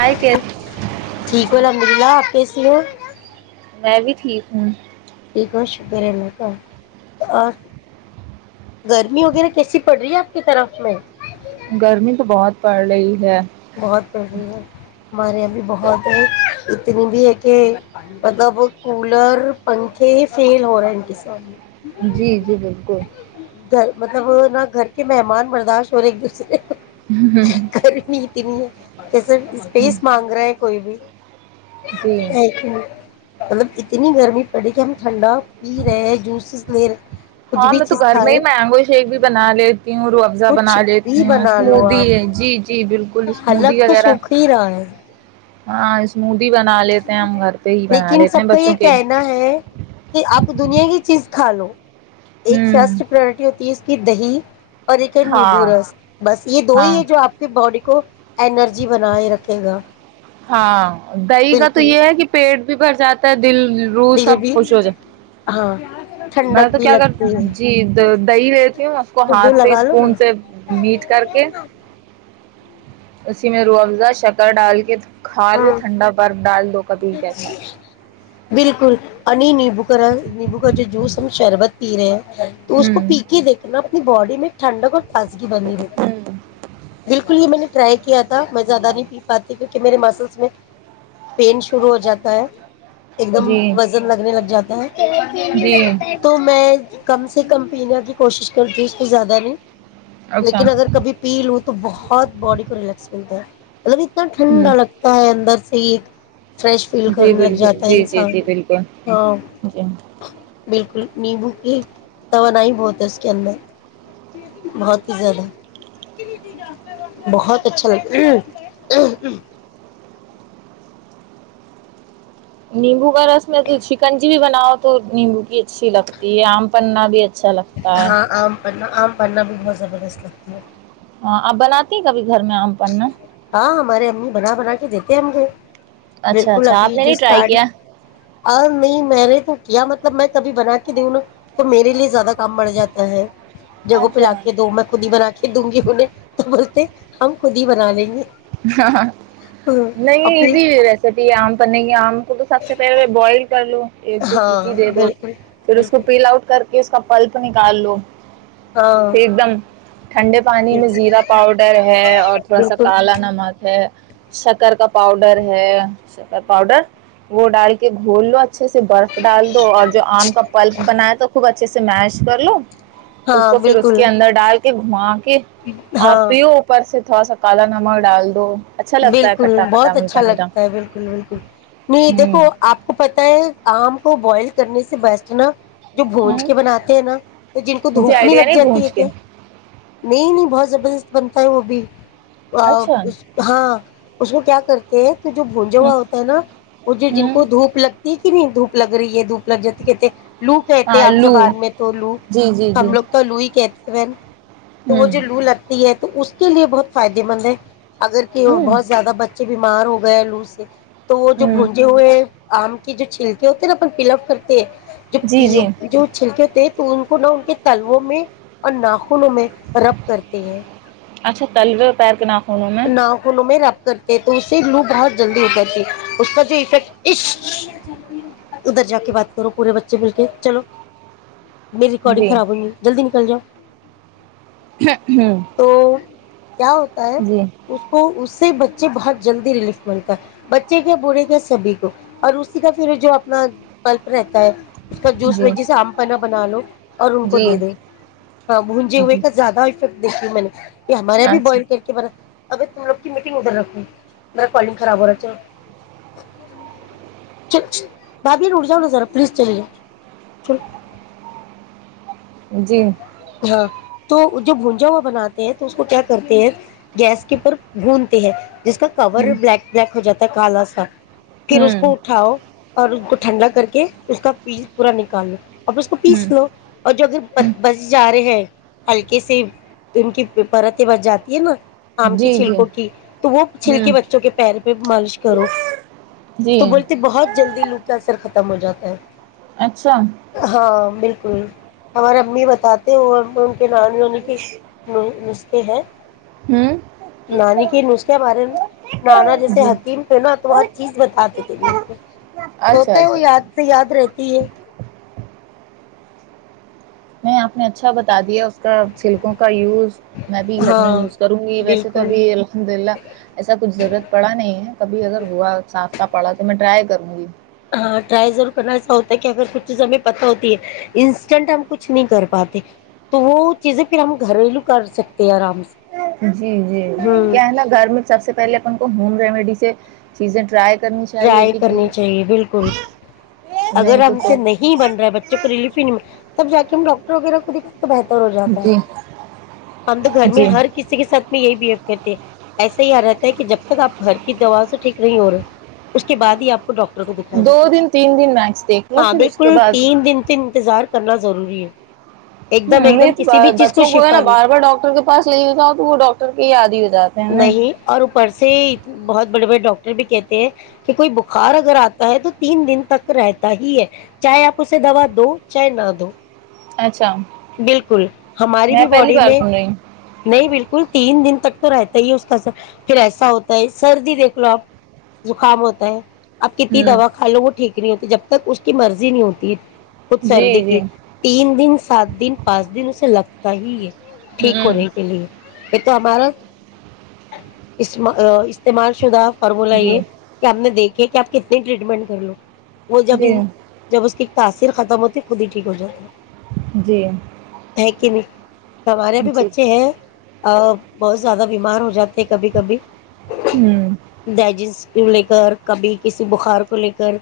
آ کےس ریہ پسیو [unintelligible] میں بھی ٹھیک ہوں ٹھیک ہے شکری اللہ کا اور گرمی وغیرہ کیسی پڑ رہی ہے آپ کی طرف میں گرمی تو بہت پڑ رہی ہے بہت پی ہے ہمارے یہاں بھی بہت ہے اتنی بھی ہے کہ مطلب کولر پنکھے فیل ہو رہے ان کے سان میں جی جی بالکل گھر مطلب نہا گھر کے مہمان برداشت ہو رہے ایک دوسرے کو ہ ہ [unintelligible] نہیں ہے جسر اسپیس مانگ رہا کوئی بھی جی ایکیک [unintelligible] مطلب اتنی گرمی پڑی کہ ہم ٹھنڈا پی رہے ہیں جوسز لے رہے کچھ ہاں بھی میں تو چیز گھر کھا میں ہی رہے مینگو شیک بھی بنا لیتی ہوں رو افزا کچھ بنا بھی لیتی ہوں اسموودی ہے جی جی بالکل حلب اسمودی تو وغیرہ سکھ ہی رہا ہے ہاں اسمو [unintelligible] لیکن سب ہیں کا یہ بچوں کے کہنا ہے کہ آپ دنیا کی چیز کھالو ایک ہوں فسٹ پرورٹی ہوتی دہی [inaudible] اور ایک ہے ہاں نیبورس بس یہ دو ہاں ہی ہے جو آپ کے باڈی ک [inaudible] اینرجی بنا ہی رکھے گا ہاں [inaudible] دہی کا تو بالکل یہ ہے کہ پیٹ بھی بھر جاتا ہے دل روح دل سب بھی خوش ہو جات ہاں [inaudible] میں تو بھی کیا کر لگتی ہے جی دہی دیتی ہوں اس کو تو دو ہاتھ سے لگا لو نا اسپون سے میٹ کر کے اسی میں روح افزا شکر ڈال کے کھ لو ہاں ٹنڈا برف ڈال دوو بالکل [inaudible] ا بو کرا نمبو کا جوس تم شربت پی رہے ہیں تو اس کو ہوں پی کے دیکھنا اپنی باڈی میں ھنڈ کر تازگی بنی رہتی ہے بالکل یہ میں نے ٹرائی کیا میں زیادہ نہیں پی پاتی کی کہ میرے مسلس میں پین شروع ہو جاتا ہے ایک دم جی وزن لگنے لگ جاتا جی ہے تو میں کم سے کم پینے کی کوشش کرتی ہوں اس کو زیادہ نہیں اچھا لیکن اگر کبھی پی لوں تو بہت باڈی کو ریلیکس ملتا ہے مطلب اتنا ہوں ٹھنڈا لگتا ہے اندر عید فریش فیل جی کرنا بالکل جاتا جی جی انسان جی بالکل ہاں جی بالکل نیمبو کی توانائی بہت ہے اس کے اندر بہت ہی زیادہ بہت اچھا لگتا نہیں وہ بس میں شکنجی بھی بناؤ تو نیمبو کی اچھی لگتی ہے آم پننا بھی اچھا لگتا ہے ہاں آم پنا آم پنا بھی بہت زبردست لگتا ہے ہاں آپ بناتی ہیں کبھی گھر میں آم پ ن ہاں ہمارے امی بنا بنا کے دیتے ہیں مھے اچھا بالکل اچھا آپ ابھی نے نہیں جسٹ ٹرائی کیا اور نہیں میں نے تو کیا مطلب میں کبھی بنا کے دوں نا تو میرے لیے زیادہ کام بڑ جاتا ہے جگہ پہ ل اچھا کے دو میں خود ہی بنا کے دوں گی انہیں تو بولتے ہم خود ہی بنا لیں گے ہاں اور نہیں پھر ایزی ریسیپی آم پنے کی آم کو سب سے پلے میں بوائل کر لوں ایک دو سیٹ ہاں دے دو بالکل پھر اس کو بالکل پل آؤٹ کر کہ اس کا پلپ نکال لو ہاں پھر ایک دم ٹھنڈے پانی میں بالکل زیرا پاؤڈر ہے اور تھوڑا سا بالکل کالا نمک ہے شکر کا پاؤڈر ہے پاؤڈر وہ ڈال کے گھول لو اچا اچھے سے برف ڈال دو اور جو آم کا پلف بناائے تو خوب اچھے سے س مش کر لو اس ہاں کو پھر اس بالکل کے اندر ڈال بمان آپ ہاں پیوپر سے او سکالا نام ڈال دو اچھا لگتا ہے بالکل کھٹا کھٹا بہت میٹھا اچھا میٹھا لگتا ہے بالکل بالکل نہیں دیکھو ہوں آپ کو پت ہے آم کو بوائل کرنے سے بیسٹ نا جو بونج ہوں کے بناتے ہیں نا تو جن کو مجھے دھوپ نہیں آئیڈیا لگ جاتی ہے پہنچ کے کیا نہیں نہیں بہت زبردست بنتا ہے وہ بھی ا اچھا ہوں اس اس کو کیا کرتے جو بھونج ہوا ہوتا ہے نا وہ جو جن ہوں کو دھوپ لگتی ہے کتنی دھوپ لگ رہی ہے دھوپ گ ج کہتے لو کہتے عام آلو زبان میں تو لو جی جی جی ہم لوگ تو لو ہی کہتے ایین تو وہ ہوں جو لو لگتی ہے تو اس کے لیے بہت فائدے مند ہے اگر کہ ہوں بہت زیادہ بچ بیمار ہو گیا لو سے تو وہ جو ہوں بونجے ہوئے ہیں آم کی جو چھلکے ہوتے ہیں نا اپن پل اپ کرتے جو جی جی جو چھلک تو ان کو نہ ان کے تلووں میں اور ناخنوں میں رب کرتے ہیں اچھا تلر پیر کےنا نہ ہولو میں ر کرتے تو اس سے لو بہت جلدی ہو جاتی ہے اس کا جو افیکٹ ادھر جا کے بات کرو پورے بچے بول کے چلو می ریکارڈن خاب ہو گی جلدی کل جاؤ ہ ہوں تو کیا ہوتا ہے جی اس کو اس سے بچے بہت جلدی ریلیف ملتا ہے بچے کے بوڑھے کے سبھی کو اور اسی کا پھر جو اپنا کلپ رہتا ہے اس کا جوس میں جی جسے آم پن بنا لو اور ان کو جی دے دیں ہاں بونجے ہوئے جی کا زیادہ سب دیکھیی م نے یہ ہمارے یہ بھی اچھا بوائل کر کے برس ابھی تم لوگ کی میٹنگ ادھر رکھو میرا کالنگ خراب ہو رہا ہے چلو چ بھابھی اھ جاؤ نا ذرا پلیز چلی چلو جی ہاں تو جو بھونجا ہوا بناتے ہیں تو اس کو کیا کرتے ہیں گیس کے پر بھونتے ہیں جس کا کور ہوں بلیک بلیک ہو جا ہے کال سات پھر اس ہوں کو اٹھاؤ اور ٹھنڈا کر کے اس کا پیس پورا نکال لو اور اس کو ہوں پیس لو اور جو اگر ہوں بسی جا رہے ہے ہلکے سے ان کی پرتیں بچ جاتی ہے نا آم کی جی جی چھلکوں کی تو وہ چھلکے ہوں بچوں کے پیر پہ مالش کرو جی تو بولتے بہت جلدی لو کا اثر ختم ختم ہو جاتا ہے اچھا ہاں بالکل بال ہمارے امی بتاتے ہو اور ان کے ب ہونی کہ ن کہ ہے ہوں نانی کے نسخے بارے میں نانا جیسے جی حکیم تھے نا تو ہر چیز بتاتے تھے نسے اچھا اچھا توتا ہے وہ اچھا یاد سے یاد رہتی ہے میں آپ میں اچھا بتا دیا اس کا سلکوں کا یوز میں بھی گھر میں ہاں یوز کروں گی ویسے تو بالکل ابھی الحمد للہ ایسا کچھ ضرورت پڑا نہیں ہے کبھی اگر ہوا سانف کا پڑا تو میں ٹرائی کروں گی ہاں ٹرائی ضرور کرنا ایسا ہوتا ہے کہ ا پ کچھ چیز ہمیں پت ہوتی ہے انسٹنٹ ہم کچھ نہیں کر پاتے تو وہ چیزیں پھر ہم گھریلو کر سکتے ہیں آرام سے جی جی ہوں کیا ہے نا گھر میں سب سے پہلے اپن کو ہوم ریمیڈی سے چیزیں ٹرائی کر ٹرائی کرنی چاہیے بالکل اگر نہیں تو ہم سے پھر نہیں بن رہا ہے بچوں کو ریلیف ہی نہیں تب ج کےے ہم ڈاکٹر وغیرہ کو دکھا تو بہتر ہو جاتا ہے جی ہم تو گھر میں جی ہر کسی کے ساتھ میں یہی بہیو کرتے ہیں ایسا ہی آ رہتا ہے کہ جب تک آپ گھر کی دوا سے ٹھیک نہیں ہو رہے اس کے بعد ہی آپ کو ڈاکٹر ر کو دکھایا دو جاتا ہے دن تین دن میکس دیکھ لو ہاں پھر اس کے بالکل بعد تین دن سے انتظار کرنا ضروری ہے ایک دم ہ ایک دم کسی بھی نہیں چیز بچوں کو ہے شفا نا نہیں بار بار ڈاکٹر کے پاس لے لیتا ہ تو وہ ڈاکٹر کے یاد ہی ہو جاتے ہیں نا نہیں اور اوپر سے بہت بڑے بڑے ڈاکٹر بھی کہتے ہیں کہ کوئی بخار اگر آتا ہے تو تین دن تک رہتا ہی ہے چاہے آپ اسے دوا دو چاہے نہ دو اچھا بالکل ہماری میں بھی پہلی باڈی بار میں سن رہی ہوں نہیں بالکل تین دن تک تو رہتا ہی اس کا س پھر ایسا ہوتا ہے سردی دیکھ لو آپ زکام ہوتا ہے آپ کتنی ہوں دواھا لو وہ ٹیک نہیں ہوتی جب تک اس کی مرضی نہیں ہوتی خھ سردی جی جی کی تین دن سات دن پانچ دن اسے لگتا تاہی ٹھیک ہوں ہونےے کے لیے یہ تو ہمارا استعمال شدہ اور جی بولاائیے کہ آپ نے دیکھ کہ آپ کتنی ٹریٹمنٹ کر لو وہ جب جی جب اس کی تاثر ختم ہوتی ہے خود ہی ٹھیک ہو جاتی جی ہے ہے کہ نہیں ہمارے بھی جی بچے ہیں بہت زیادہ بیمار ہو جاتا کبھی کبھی ہوں دجینس لے کر کبھی کسی بخار کو لے کر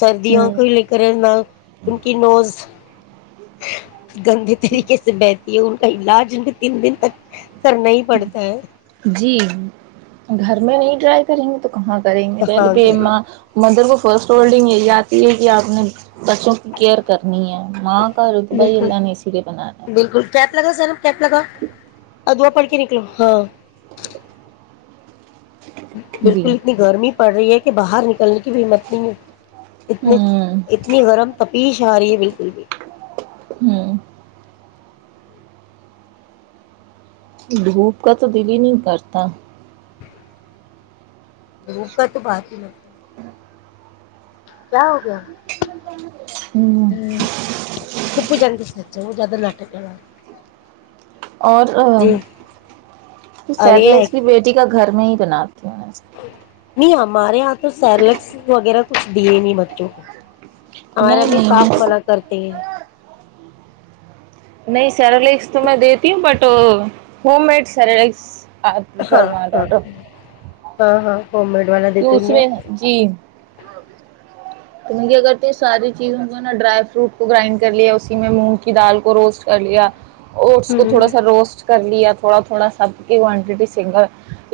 سردیوں ہوں کو لے کر نہ ان کی نوز گندے طریقے سے بیہھ یہ ان کا علاج ان کے تین دن تک کرنا ہی پڑتا ہے جی گھر میں نہیں رائی کریں گے تو ہاں کریںے پہلے ہاں پ مندر کو فسٹ ہولڈنگ ایریا یہ ہے کہ آپ نے بسوں کی کیئر کرنی ہے ماں کرھر ا تو بھائی بالکل الہ نے اسیرے بناناا کیا ل گا ادوا پک نکلو ہاں ہے جی بالکل اتنی گرمی پڑ رہی ہے کہ کے باہر نکلنے کی بھی مت نہیں ہے اتنی ہوں اتنی گرم پیش آ رہی ہے بالکل بھی ہوں دھوپ کا تو دل ہی نہیں کرتا دوپ تو باقی لتی کیا ہو گیا ہ ہ خپو جان کے سر وہ زیادہ نٹک کر اور سلس کی بیٹی کا گھر میں ہی بنااتا نم بارے آ تو سیرلیکس وغیرہ کچھ ڈ امی بتوں کو ہمارا ا نہیں بھی نہیں صاف میں منع کرتے ہیں نہیں سرلگس تو میں دیتی ہوں بٹ ہوم میڈ سرلس ہاں ہاں ہاں ہاں والا کی دیتے اس ہوں گے میں آپ جی تو مے اگر تو یہ ساری چیزوں کو نا ڈرائی فروٹ کو گرائنڈ کر لیا اسی میں مونگ کی دال کو روسٹ کر لیا اوٹس کو تھوڑا ہمم سا روسٹ کر لیا تھوڑا تھوڑا سب کی کوانٹیٹی سگل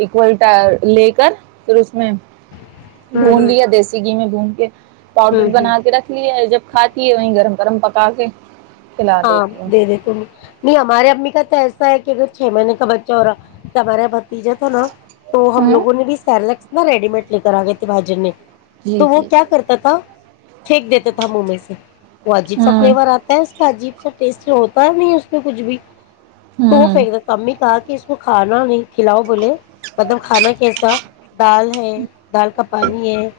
اول لے کر پھر اس می [unintelligible] ہمم بھون ہمم لیا دیسی گھی میں بھون کے پاؤڈر ہمم ہمم بنا کے رکھ لیا جب کھاتی ہے وہیں گرم گرم پکا کے کھلا ہاں دیتی ہوں دے دی ت نہیں ہمارے امی کا تو کہ اگر چھ مہینے کا بچہ ہو رہا س ہمارا ب جا تھا نا تو ہم ہاں لوگوں نے بھی سس نہ ریڈی مٹ لی کرا گے تے بای نے جی تو وہ جی کیا جی کرتا تھا پھینک دیتا تھا مہ میں سے واجیب چ ہاں فلیور آتا ہے ب جیب سب ٹیسٹی ہوتا ہے نہیں اس میں کچھ بھی تو ہاں فھیک د تاممی کہا کہ اس ہ نہ نہیں کھلاؤ بولے مطلب کھانا کیسا دال ہے دال کا پانی ہے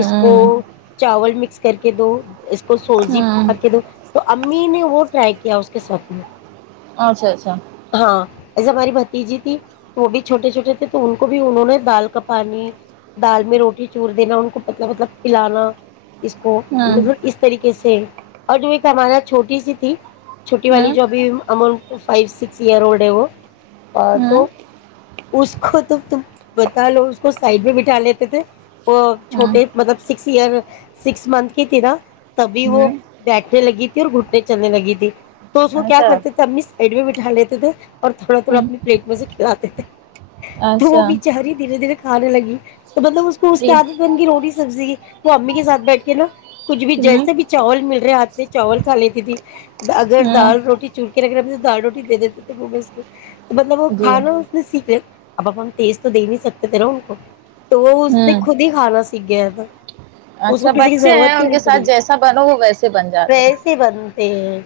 اس کو چاول مکس کر کے دو اس کو سوزی ہوں کے دو تو امی نے وہ ٹرائی کیا اس کے ساتھ میں اچھا اچھا ہاں ایسے ہماری بھتیجی تھی وہ بھی چھوٹے چھوٹے تھے تو ان کو بھی انہوں نے دال ک پانی دال میں روٹی چور دینا ان کو مطب مطلب پلانا اس کو ہوں مطلب اس طریقے سے اور جو ایک ہمارا چھوٹی سی تھی چھٹی والی ہوں جو بھی ہممن فائیو سکس [unintelligible] سئروڈ وہ آ ہوں تو ہوں [unintelligible] اس کو تو تم بتا لو اس کو سائڈ میں بٹھا لیتے تھے وہ چھوٹے مطلب سکس ایئر سکس منتھ کی تیرا تبھی وہ ہوں بیٹھنے لگی اور گھٹنے چلنے لگی تھی تو اس کو کیا اچھا کرتے تھے اپنیڈو جلے تو دیک تھوڑا تھوڑا ہوں اپنی پلیٹ میں سے کھلاتے تھے تو وہ اچھا بچاری دھیرے دھیرے کھارے لگی تو مطلب اس کو اس کی جی عادت بن گی روٹی سبزی وہ امی کے سھ بیٹھ کے نا کچھ بھی ہوں جیسے بھی چاول مل رہے ہاتھ میں چاول کھا لیتی تھی اگر ہوں دال روٹی چور کے رکھ دال روٹی د دی تو وہ گس مطلب وہ جی کھانا اس نے سیکھ ل اب اب ہم تیز تو دے نہیں سکتے ت نا ان کو تو وہ اس نے ہوں خود ہی کھانا س گیا ب اچھا بچے ہیں ان کے ساتھ جیسا بنو وہ ویسے بن جاتے ہیں ویسے بنتے ہیں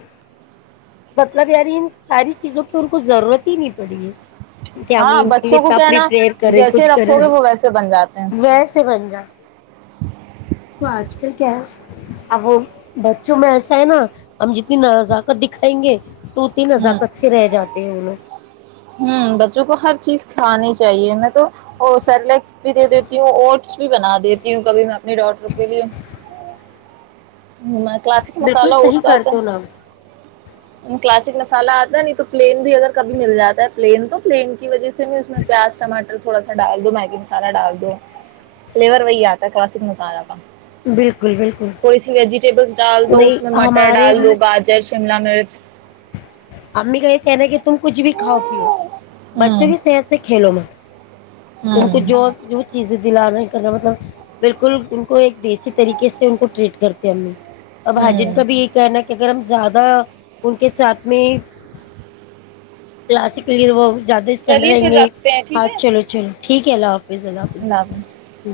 مطلب یاری ساری چیزوں پ ان کو ضرورت ہی نہیں پڑی ہے کہ ہم ہاں ان کے لیے بچوں ت کو اپ کیا ہے نا پریئر کریں جیسے کچھ کریں رکھو گے وہ ویسے بن جاتے ہیں ویسے بن جا تو آج کل کیا ہے اب وہ بچوں میں ایسا ہے نا ہم جتنی نزاکت دکھائیں گے تو اتنی ہوں نزاکت سب سے رہ جاتے ہیں ان لوگ ہ بچوں کو ہر چیز کھانی چاہیے میں تو سرلیکس بھی دے دیتی ہوں اوٹس بھی بنا دیتی ہوں کبھی میں اپنے ڈٹر کے لیے کلاسک بالکل مسال صحیح اٹتا کرتے ہو نا کلاسک مسالہ آتا ہے نہیں تو پلین بھی اگر کبھی مل جاتا ہے پلین تو پلین کی وجہ سے س میں اس میں پیاز ٹماٹر تھوڑاال دو میگی میں مسہ ڈال دو فلیور وہی آتا کلاسک مسالہ کا بالکل بالکل تھوڑی سی ویجیٹیبلس ڈال دو نہیں اس میں مٹر ہمارے ڈال امی دو گاجر شملہ مرچ امی کہ کیا ن کہ تم کچھ بھی کاؤ بچوں ہوں کی صحت سے کھیلو مت ان کو ہوں جو جو چیزیں دل نہیں کرنا مطلب بالکل ان کو ایک دیسی طریقے سے ان کو ٹریٹ کرتے امی اور بھاجین ہوں کا بھی یہی کہنا ہے کہ گگرم زیادہ ان کے ساتھ میں کلاسیکل ہیرو زیادہ اسٹنڈ چلیے رہیں پھر گے رکھتے ہیں ٹھیک ہاں ہے چلو چلو ٹھیک ہے اللہ حافظ اللہ حافظ